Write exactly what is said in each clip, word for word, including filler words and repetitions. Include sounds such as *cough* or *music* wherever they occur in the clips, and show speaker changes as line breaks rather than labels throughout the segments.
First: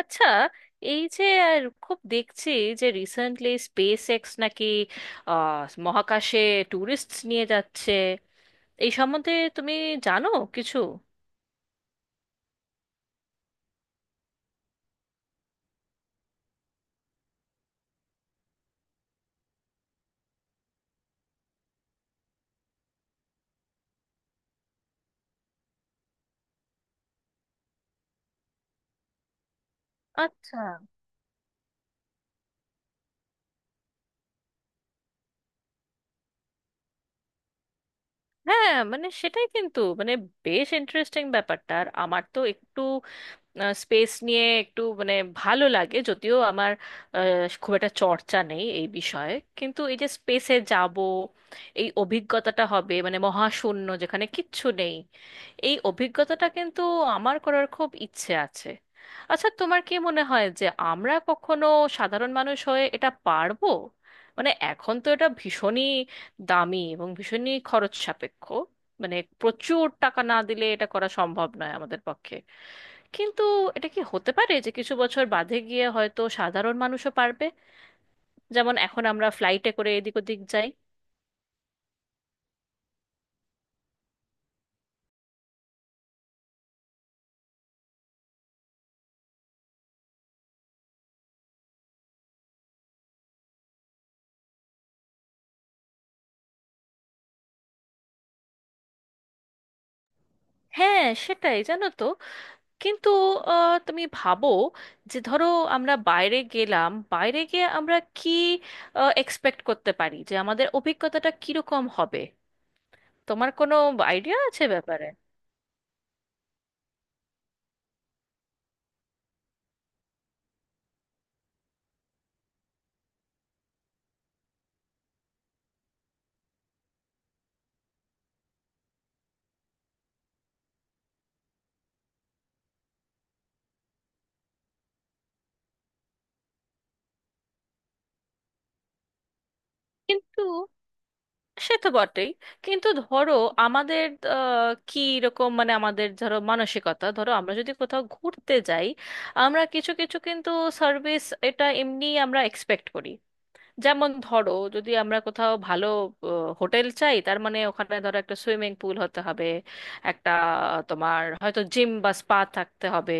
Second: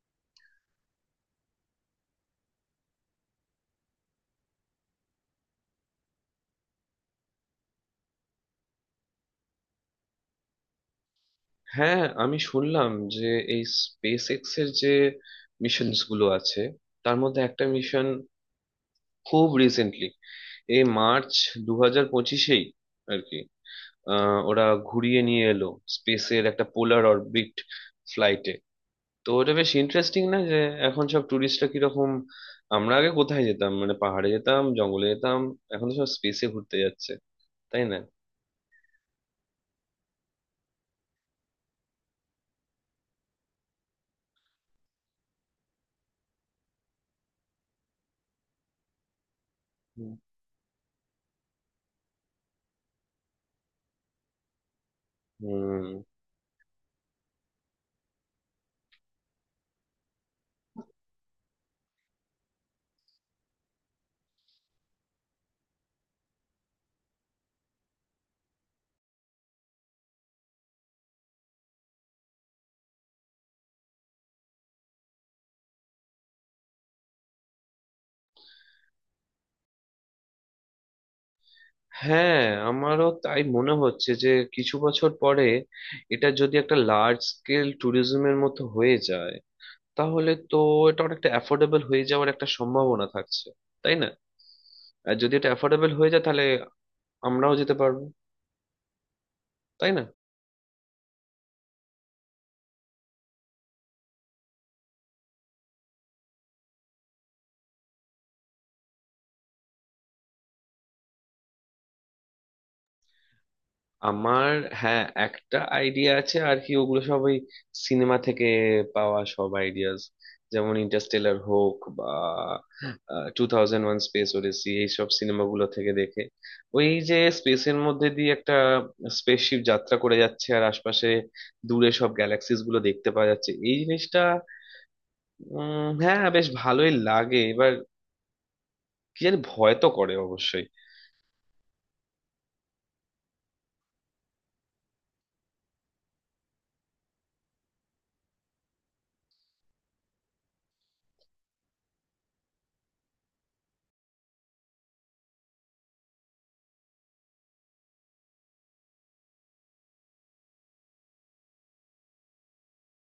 আচ্ছা। এই যে আর খুব দেখছি যে রিসেন্টলি স্পেস এক্স নাকি আহ, মহাকাশে ট্যুরিস্ট নিয়ে যাচ্ছে, এই সম্বন্ধে তুমি জানো কিছু?
হ্যাঁ, আমি শুনলাম যে এই স্পেস এক্স এর যে মিশনস গুলো আছে, তার মধ্যে একটা মিশন খুব রিসেন্টলি এই মার্চ দু হাজার পঁচিশেই আর কি, আহ, ওরা ঘুরিয়ে নিয়ে এলো স্পেসের একটা পোলার অরবিট ফ্লাইটে। তো ওটা বেশ ইন্টারেস্টিং না? যে
আচ্ছা,
এখন সব ট্যুরিস্টরা কিরকম, আমরা আগে কোথায় যেতাম, মানে পাহাড়ে যেতাম, জঙ্গলে যেতাম, এখন তো সব স্পেসে ঘুরতে যাচ্ছে, তাই না?
হ্যাঁ মানে সেটাই, কিন্তু মানে বেশ ইন্টারেস্টিং ব্যাপারটা। আর আমার তো একটু স্পেস নিয়ে একটু মানে ভালো লাগে, যদিও আমার আহ, খুব একটা চর্চা নেই এই বিষয়ে। কিন্তু এই যে স্পেসে যাব, এই অভিজ্ঞতাটা হবে মানে মহাশূন্য যেখানে কিচ্ছু নেই, এই
হুম।
অভিজ্ঞতাটা কিন্তু আমার করার খুব ইচ্ছে আছে। আচ্ছা, তোমার কি মনে হয় যে আমরা কখনো সাধারণ মানুষ হয়ে এটা পারবো? মানে এখন তো এটা ভীষণই দামি এবং ভীষণই খরচ সাপেক্ষ, মানে প্রচুর টাকা না দিলে এটা করা সম্ভব নয় আমাদের পক্ষে। কিন্তু এটা কি হতে পারে যে কিছু বছর বাদে গিয়ে হয়তো সাধারণ মানুষও পারবে, যেমন এখন আমরা ফ্লাইটে করে এদিক ওদিক যাই?
হ্যাঁ, আমারও তাই মনে হচ্ছে যে কিছু বছর পরে এটা যদি একটা লার্জ স্কেল ট্যুরিজমের মতো হয়ে যায়, তাহলে তো এটা অনেকটা অ্যাফোর্ডেবল হয়ে যাওয়ার একটা সম্ভাবনা থাকছে, তাই না? আর যদি এটা অ্যাফোর্ডেবল হয়ে যায় তাহলে আমরাও যেতে পারবো, তাই না?
হ্যাঁ সেটাই, জানো তো, কিন্তু আহ, তুমি ভাবো যে ধরো আমরা বাইরে গেলাম, বাইরে গিয়ে আমরা কি এক্সপেক্ট করতে পারি যে আমাদের অভিজ্ঞতাটা কিরকম হবে? তোমার কোনো আইডিয়া
আমার
আছে
হ্যাঁ,
ব্যাপারে?
একটা আইডিয়া আছে আর কি, ওগুলো সব ওই সিনেমা থেকে পাওয়া সব আইডিয়াস, যেমন ইন্টারস্টেলার হোক বা two thousand one Space Odyssey, এইসব সিনেমাগুলো থেকে দেখে ওই যে স্পেসের মধ্যে দিয়ে একটা স্পেসশিপ যাত্রা করে যাচ্ছে আর আশপাশে দূরে সব গ্যালাক্সিস গুলো দেখতে পাওয়া যাচ্ছে, এই জিনিসটা উম হ্যাঁ, বেশ ভালোই লাগে। এবার কি জানি, ভয় তো করে
কিন্তু
অবশ্যই।
সে তো বটেই, কিন্তু ধরো আমাদের আহ, কি রকম, মানে আমাদের ধরো মানসিকতা, ধরো আমরা যদি কোথাও ঘুরতে যাই, আমরা কিছু কিছু কিন্তু সার্ভিস এটা এমনি আমরা এক্সপেক্ট করি। যেমন ধরো যদি আমরা কোথাও ভালো হোটেল চাই, তার মানে ওখানে ধরো একটা সুইমিং পুল হতে হবে, একটা, তোমার হয়তো জিম বা স্পা থাকতে হবে,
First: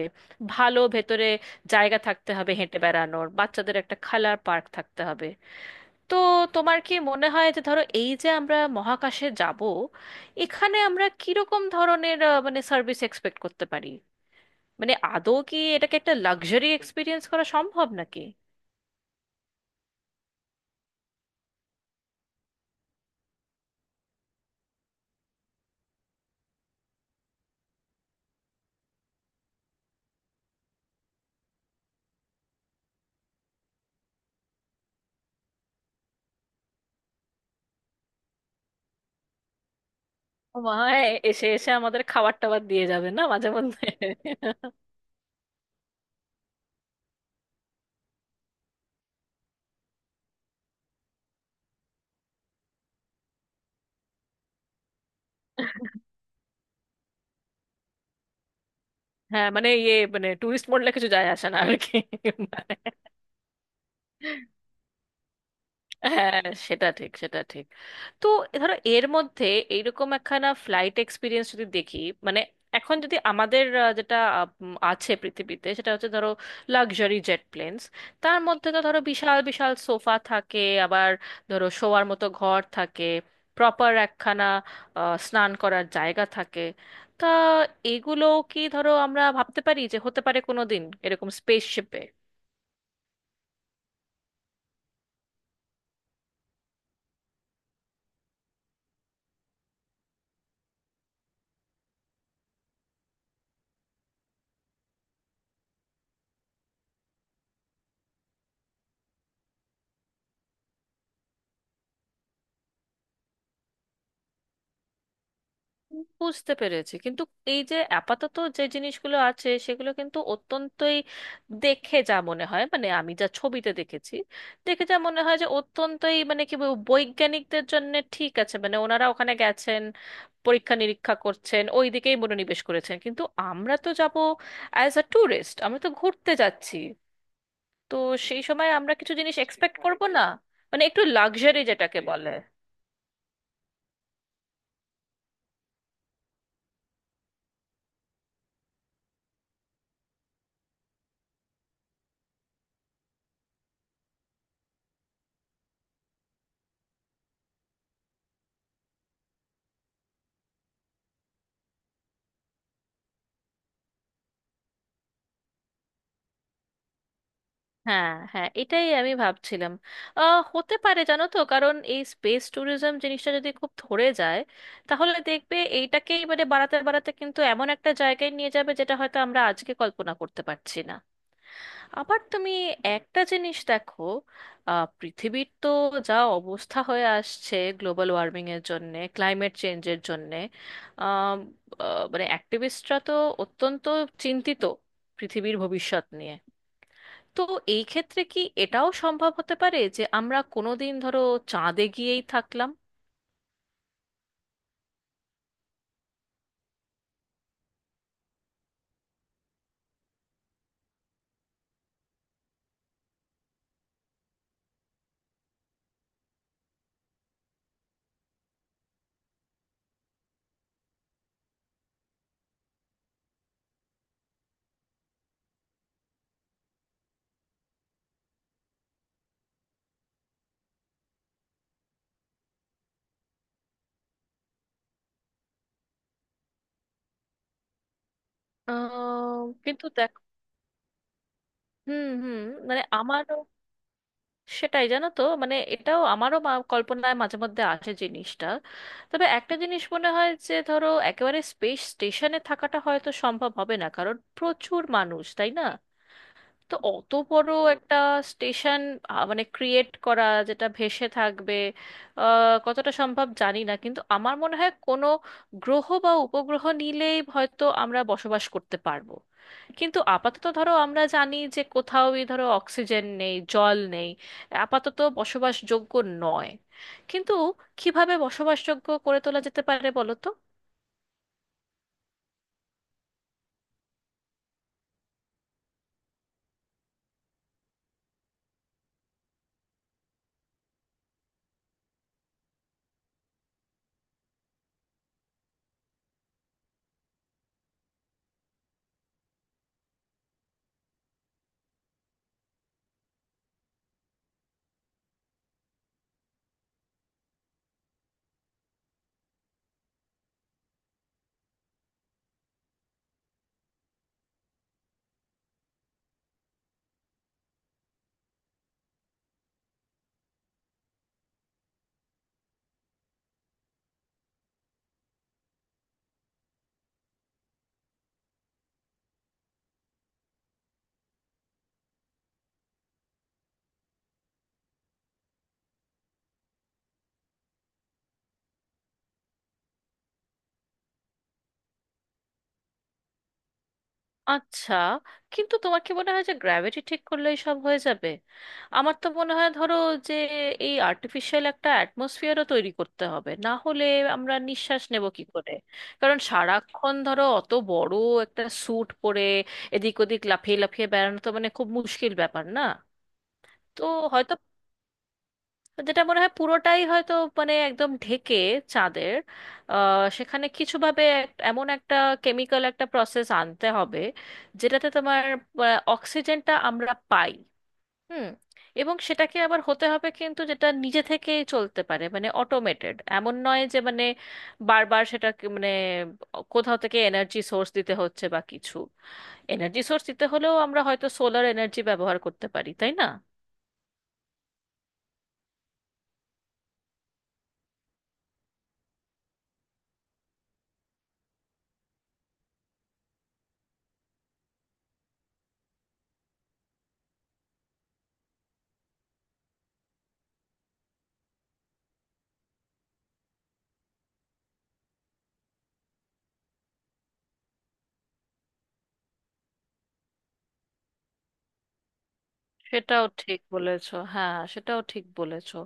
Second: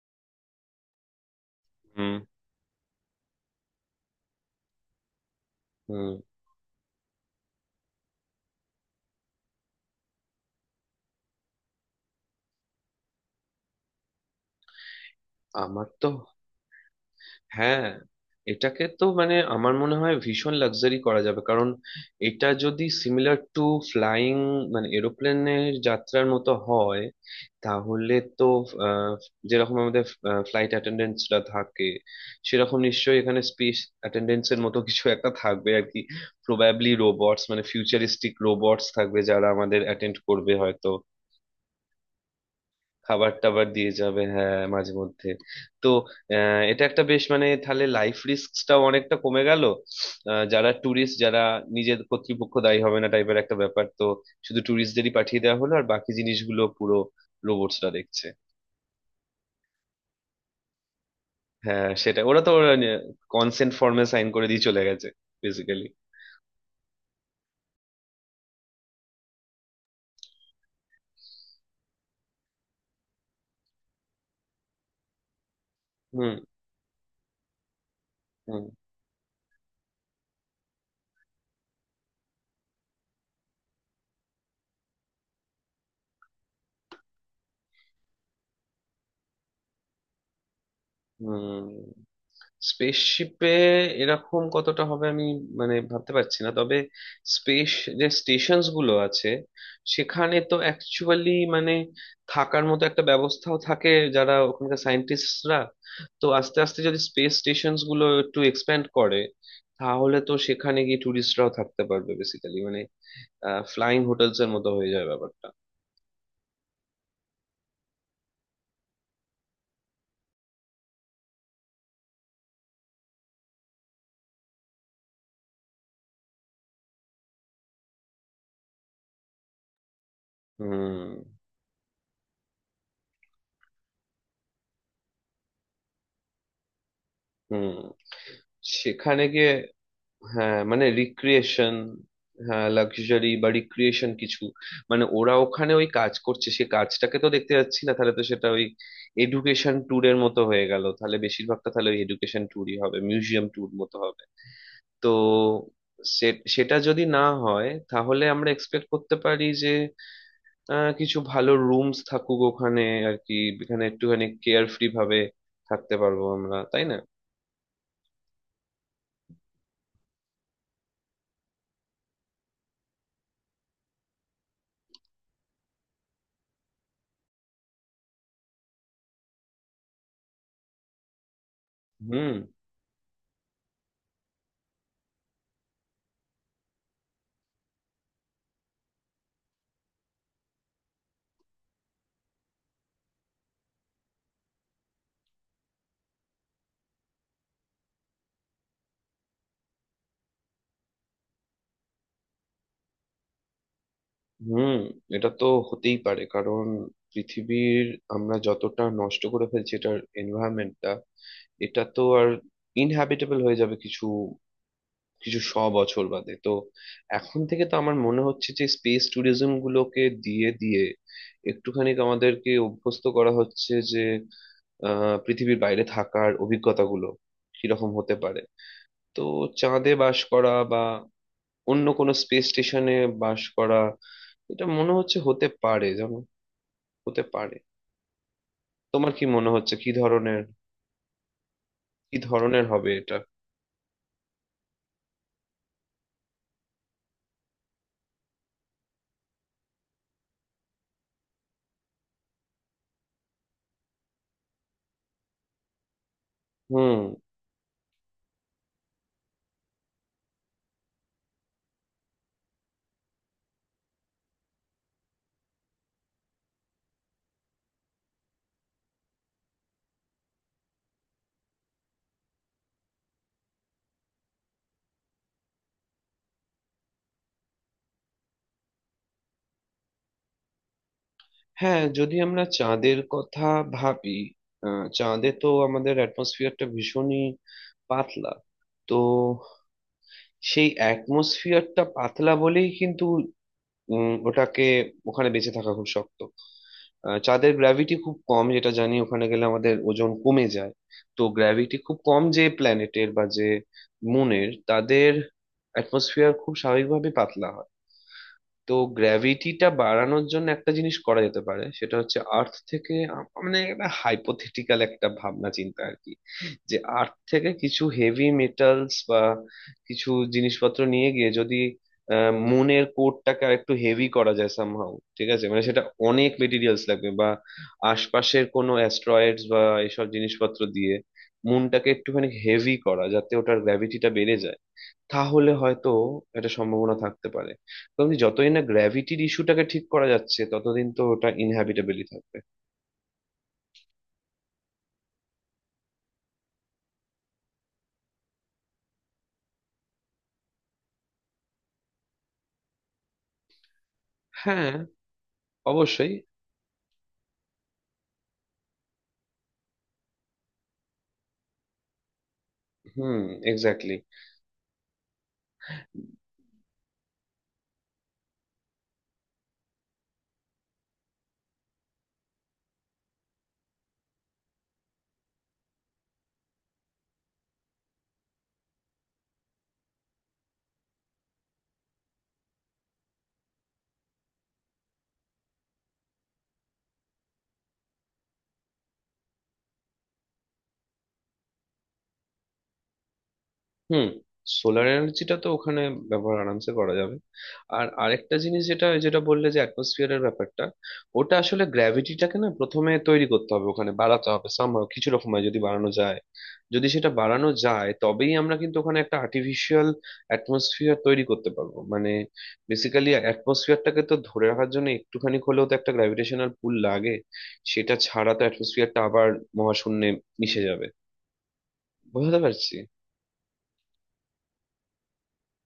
ভালো ভেতরে জায়গা
হুম
থাকতে হবে হেঁটে বেড়ানোর, বাচ্চাদের একটা খেলার পার্ক থাকতে হবে।
হুম।
তো তোমার কি মনে হয় যে ধরো এই যে আমরা মহাকাশে যাব, এখানে আমরা কিরকম ধরনের আহ, মানে সার্ভিস এক্সপেক্ট করতে পারি? মানে আদৌ কি
আমার
এটাকে
তো
একটা লাক্সারি এক্সপিরিয়েন্স করা
হ্যাঁ,
সম্ভব নাকি?
এটাকে তো মানে আমার মনে হয় ভীষণ লাক্সারি করা যাবে, কারণ এটা যদি সিমিলার টু ফ্লাইং মানে এরোপ্লেনের যাত্রার মতো হয়, তাহলে তো আহ, যেরকম আমাদের ফ্লাইট অ্যাটেন্ডেন্টসরা থাকে, সেরকম নিশ্চয়ই এখানে স্পেস অ্যাটেন্ডেন্টসের মতো কিছু একটা থাকবে আর কি। প্রবাবলি রোবটস, মানে ফিউচারিস্টিক রোবটস থাকবে যারা আমাদের অ্যাটেন্ড করবে
ও মা
হয়তো।
হয়, এসে এসে আমাদের খাবার টাবার দিয়ে যাবে না
খাবার
মাঝে
টাবার
মধ্যে?
দিয়ে যাবে, হ্যাঁ, মাঝে মধ্যে। তো আহ, এটা একটা বেশ মানে তাহলে লাইফ রিস্কটাও অনেকটা কমে গেল। আহ, যারা ট্যুরিস্ট যারা নিজের কর্তৃপক্ষ দায়ী হবে না টাইপের একটা ব্যাপার, তো শুধু ট্যুরিস্টদেরই পাঠিয়ে দেওয়া হলো আর বাকি জিনিসগুলো পুরো রোবটসরা দেখছে।
হ্যাঁ মানে ইয়ে মানে টুরিস্ট মোডলে কিছু যায় আসে না আর
হ্যাঁ,
কি।
সেটা ওরা তো
*laughs*
কনসেন্ট ফর্মে সাইন করে দিয়ে চলে গেছে বেসিক্যালি।
হ্যাঁ, সেটা ঠিক, সেটা ঠিক। তো ধরো এর মধ্যে এইরকম একখানা ফ্লাইট এক্সপিরিয়েন্স যদি দেখি, মানে এখন যদি আমাদের আহ, যেটা আহ, উম, আছে পৃথিবীতে, সেটা হচ্ছে ধরো
হুম
লাক্সারি জেট প্লেনস, তার
হুম
মধ্যে তো ধরো বিশাল বিশাল সোফা থাকে, আবার ধরো শোয়ার মতো ঘর থাকে, প্রপার একখানা আহ, স্নান করার জায়গা থাকে। তা এগুলো কি ধরো আমরা ভাবতে পারি যে হতে পারে কোনো দিন এরকম
হুম।
স্পেসশিপে?
স্পেসশিপে এরকম কতটা হবে আমি মানে ভাবতে পারছি না, তবে স্পেস যে স্টেশনস গুলো আছে সেখানে তো অ্যাকচুয়ালি মানে থাকার মতো একটা ব্যবস্থাও থাকে, যারা ওখানকার সায়েন্টিস্টরা। তো আস্তে আস্তে যদি স্পেস স্টেশনস গুলো একটু এক্সপ্যান্ড করে তাহলে তো সেখানে গিয়ে ট্যুরিস্টরাও থাকতে পারবে, বেসিক্যালি মানে ফ্লাইং হোটেলস এর মতো হয়ে যায় ব্যাপারটা।
বুঝতে পেরেছি, কিন্তু এই যে আপাতত যে জিনিসগুলো আছে সেগুলো কিন্তু অত্যন্তই, দেখে যা মনে হয় মানে আমি যা ছবিতে দেখেছি, দেখে যা মনে হয় যে অত্যন্তই মানে কি বলবো, বৈজ্ঞানিকদের জন্য ঠিক আছে, মানে ওনারা ওখানে গেছেন পরীক্ষা
হুম
নিরীক্ষা করছেন, ওই দিকেই মনোনিবেশ করেছেন, কিন্তু আমরা তো যাব অ্যাজ আ ট্যুরিস্ট, আমরা তো ঘুরতে যাচ্ছি।
হুম।
তো সেই সময় আমরা কিছু
সেখানে
জিনিস
গিয়ে
এক্সপেক্ট করব না?
হ্যাঁ
মানে
মানে
একটু লাক্সারি
রিক্রিয়েশন,
যেটাকে বলে।
হ্যাঁ লাক্সারি বা রিক্রিয়েশন কিছু, মানে ওরা ওখানে ওই কাজ করছে সে কাজটাকে তো দেখতে যাচ্ছি না, তাহলে তো সেটা ওই এডুকেশন ট্যুরের মতো হয়ে গেল, তাহলে বেশিরভাগটা তাহলে ওই এডুকেশন ট্যুরই হবে, মিউজিয়াম ট্যুর মতো হবে। তো সে- সেটা যদি না হয় তাহলে আমরা এক্সপেক্ট করতে পারি যে আহ, কিছু ভালো রুমস থাকুক ওখানে আর কি, এখানে একটুখানি কেয়ার ফ্রি ভাবে থাকতে পারবো আমরা, তাই না?
হ্যাঁ হ্যাঁ, এটাই আমি ভাবছিলাম। আহ হতে পারে, জানো তো, কারণ এই স্পেস ট্যুরিজম জিনিসটা যদি খুব ধরে যায়, তাহলে দেখবে এইটাকেই মানে বাড়াতে বাড়াতে কিন্তু এমন একটা জায়গায় নিয়ে যাবে যেটা হয়তো আমরা আজকে কল্পনা করতে পারছি না। আবার
হুম
তুমি একটা জিনিস দেখো, আহ পৃথিবীর তো যা অবস্থা হয়ে আসছে গ্লোবাল ওয়ার্মিং এর জন্যে, ক্লাইমেট চেঞ্জের জন্যে, আম, আহ, মানে অ্যাক্টিভিস্টরা তো অত্যন্ত চিন্তিত পৃথিবীর ভবিষ্যৎ নিয়ে। তো এই ক্ষেত্রে কি এটাও সম্ভব হতে পারে যে আমরা কোনোদিন ধরো চাঁদে গিয়েই থাকলাম?
হুম। এটা তো হতেই পারে, কারণ পৃথিবীর, আমরা যতটা নষ্ট করে ফেলছি এটার এনভায়রনমেন্টটা, এটা তো আর ইনহ্যাবিটেবল হয়ে যাবে কিছু কিছু শ বছর বাদে তো। এখন থেকে তো আমার মনে হচ্ছে যে স্পেস ট্যুরিজম গুলোকে দিয়ে দিয়ে একটুখানি আমাদেরকে অভ্যস্ত করা হচ্ছে যে আহ, পৃথিবীর বাইরে থাকার অভিজ্ঞতাগুলো কিরকম হতে পারে। তো চাঁদে বাস করা বা অন্য কোনো স্পেস স্টেশনে বাস করা, এটা মনে হচ্ছে হতে পারে। যেমন হতে পারে, তোমার কি
আহ,
মনে হচ্ছে
কিন্তু
কি
দেখ,
ধরনের,
হুম
কি
হুম,
ধরনের
মানে
হবে এটা?
আমারও সেটাই, জানো তো, মানে এটাও আমারও মা- কল্পনায় মাঝে মধ্যে আসে জিনিসটা। তবে একটা জিনিস মনে হয় যে ধরো একেবারে স্পেস স্টেশনে থাকাটা হয়তো সম্ভব হবে না, কারণ প্রচুর মানুষ, তাই না? তো
হুম।
অত বড় একটা স্টেশন মানে ক্রিয়েট করা যেটা ভেসে থাকবে, আহ, কতটা সম্ভব জানি না। কিন্তু আমার মনে হয় কোনো গ্রহ বা উপগ্রহ নিলেই হয়তো আমরা বসবাস করতে পারবো। কিন্তু আপাতত ধরো আমরা জানি যে কোথাওই ধরো অক্সিজেন নেই, জল নেই, আপাতত বসবাসযোগ্য নয়। কিন্তু কিভাবে বসবাসযোগ্য করে তোলা যেতে পারে বলো তো?
হ্যাঁ, যদি আমরা চাঁদের কথা ভাবি, আহ, চাঁদে তো আমাদের অ্যাটমসফিয়ারটা ভীষণই পাতলা। তো সেই অ্যাটমসফিয়ারটা পাতলা বলেই কিন্তু উম, ওটাকে ওখানে বেঁচে থাকা খুব শক্ত। আহ, চাঁদের গ্র্যাভিটি খুব কম, যেটা জানি ওখানে গেলে আমাদের ওজন কমে যায়। তো গ্র্যাভিটি খুব কম যে প্ল্যানেটের বা যে মুনের, তাদের অ্যাটমসফিয়ার খুব স্বাভাবিকভাবে পাতলা হয়। তো গ্র্যাভিটিটা বাড়ানোর জন্য একটা জিনিস করা যেতে পারে, সেটা হচ্ছে আর্থ থেকে আ- মানে একটা হাইপোথেটিক্যাল একটা ভাবনা চিন্তা আর কি, যে আর্থ থেকে কিছু হেভি মেটালস বা কিছু জিনিসপত্র নিয়ে গিয়ে যদি আহ, মুনের কোরটাকে আর একটু হেভি করা যায় সামহাউ, ঠিক আছে মানে সেটা অনেক মেটেরিয়ালস লাগবে বা আশপাশের কোনো অ্যাস্ট্রয়েডস বা এসব জিনিসপত্র দিয়ে মুনটাকে একটুখানি হেভি করা যাতে ওটার গ্র্যাভিটিটা বেড়ে যায়, তাহলে হয়তো একটা সম্ভাবনা থাকতে পারে। কারণ কি, যতদিন না গ্র্যাভিটির ইস্যুটাকে ঠিক করা যাচ্ছে ততদিন তো ওটা ইনহ্যাবিটেবলই থাকবে।
আচ্ছা, কিন্তু তোমার কি মনে হয় যে গ্র্যাভিটি ঠিক করলেই সব হয়ে যাবে? আমার তো মনে হয় ধরো যে এই আর্টিফিশিয়াল একটা অ্যাটমসফিয়ারও তৈরি করতে হবে, না হলে আমরা
হ্যাঁ,
নিঃশ্বাস নেব কি করে?
অবশ্যই।
কারণ সারাক্ষণ ধরো অত বড় একটা স্যুট পরে এদিক ওদিক লাফিয়ে লাফিয়ে বেড়ানো তো মানে খুব মুশকিল ব্যাপার, না?
হুম,
তো
এক্স্যাক্টলি।
যেটা মনে হয় পুরোটাই হয়তো মানে একদম ঢেকে চাঁদের আহ, সেখানে কিছু ভাবে এক- এমন একটা কেমিক্যাল একটা প্রসেস আনতে হবে যেটাতে তোমার আহ, অক্সিজেনটা আমরা পাই। হুম। এবং সেটাকে আবার হতে হবে কিন্তু যেটা নিজে থেকেই চলতে পারে মানে অটোমেটেড, এমন নয় যে মানে বারবার সেটা মানে কোথাও থেকে এনার্জি সোর্স দিতে হচ্ছে বা কিছু। এনার্জি সোর্স দিতে হলেও আমরা হয়তো সোলার এনার্জি ব্যবহার করতে পারি, তাই না?
হুম। সোলার এনার্জিটা তো ওখানে ব্যবহার আরামসে করা যাবে। আর আরেকটা জিনিস, যেটা যেটা বললে যে অ্যাটমসফিয়ারের ব্যাপারটা, ওটা আসলে গ্র্যাভিটিটাকে না প্রথমে তৈরি করতে হবে ওখানে, বাড়াতে হবে সামহাও কিছু রকম হয়। যদি বাড়ানো যায়, যদি সেটা বাড়ানো যায় তবেই আমরা কিন্তু ওখানে একটা আর্টিফিশিয়াল অ্যাটমসফিয়ার তৈরি করতে পারবো, মানে বেসিক্যালি অ্যাটমসফিয়ারটাকে তো ধরে রাখার জন্য একটুখানি হলেও তো একটা গ্র্যাভিটেশনাল পুল লাগে, সেটা ছাড়া তো অ্যাটমসফিয়ারটা আবার মহাশূন্যে মিশে যাবে। বুঝতে পারছি।
সেটাও ঠিক বলেছো, হ্যাঁ সেটাও ঠিক বলেছো।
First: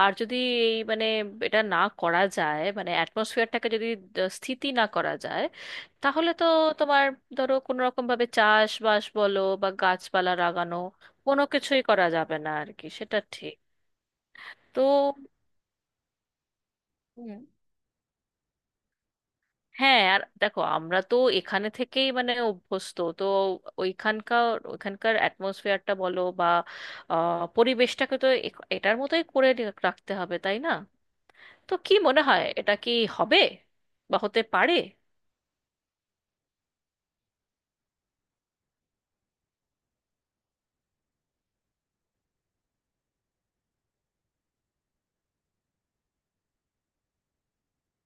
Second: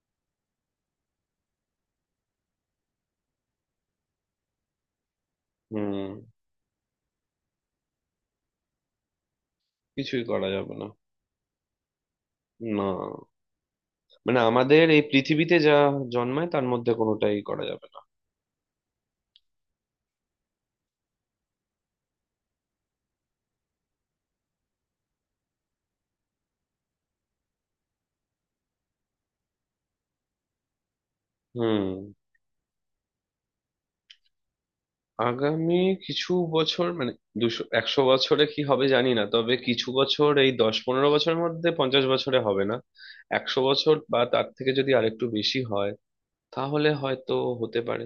আর যদি এই মানে এটা না করা যায়, মানে অ্যাটমসফিয়ারটাকে যদি দ- স্থিতি না করা যায়,
হুম।
তাহলে তো তোমার ধরো কোনো রকম ভাবে চাষবাস বলো বা
কিছুই
গাছপালা
করা যাবে
লাগানো
না।
কোনো কিছুই করা যাবে না আর কি,
না,
সেটা ঠিক।
মানে
তো
আমাদের এই পৃথিবীতে যা জন্মায় তার মধ্যে কোনোটাই
হুম,
করা যাবে না।
হ্যাঁ, আর দেখো আমরা তো এখানে থেকেই মানে অভ্যস্ত তো, ওইখানকার, ওইখানকার অ্যাটমসফিয়ারটা বলো বা আহ, পরিবেশটাকে তো এ- এটার মতোই করে রাখতে হবে, তাই না? তো কি
হুম।
মনে হয়, এটা কি হবে বা হতে পারে?
আগামী কিছু বছর মানে দুশো একশো বছরে কি হবে জানি না, তবে কিছু বছর এই দশ পনেরো বছরের মধ্যে, পঞ্চাশ বছরে হবে না। একশো বছর বা তার থেকে যদি আরেকটু বেশি হয় তাহলে হয়তো হতে পারে।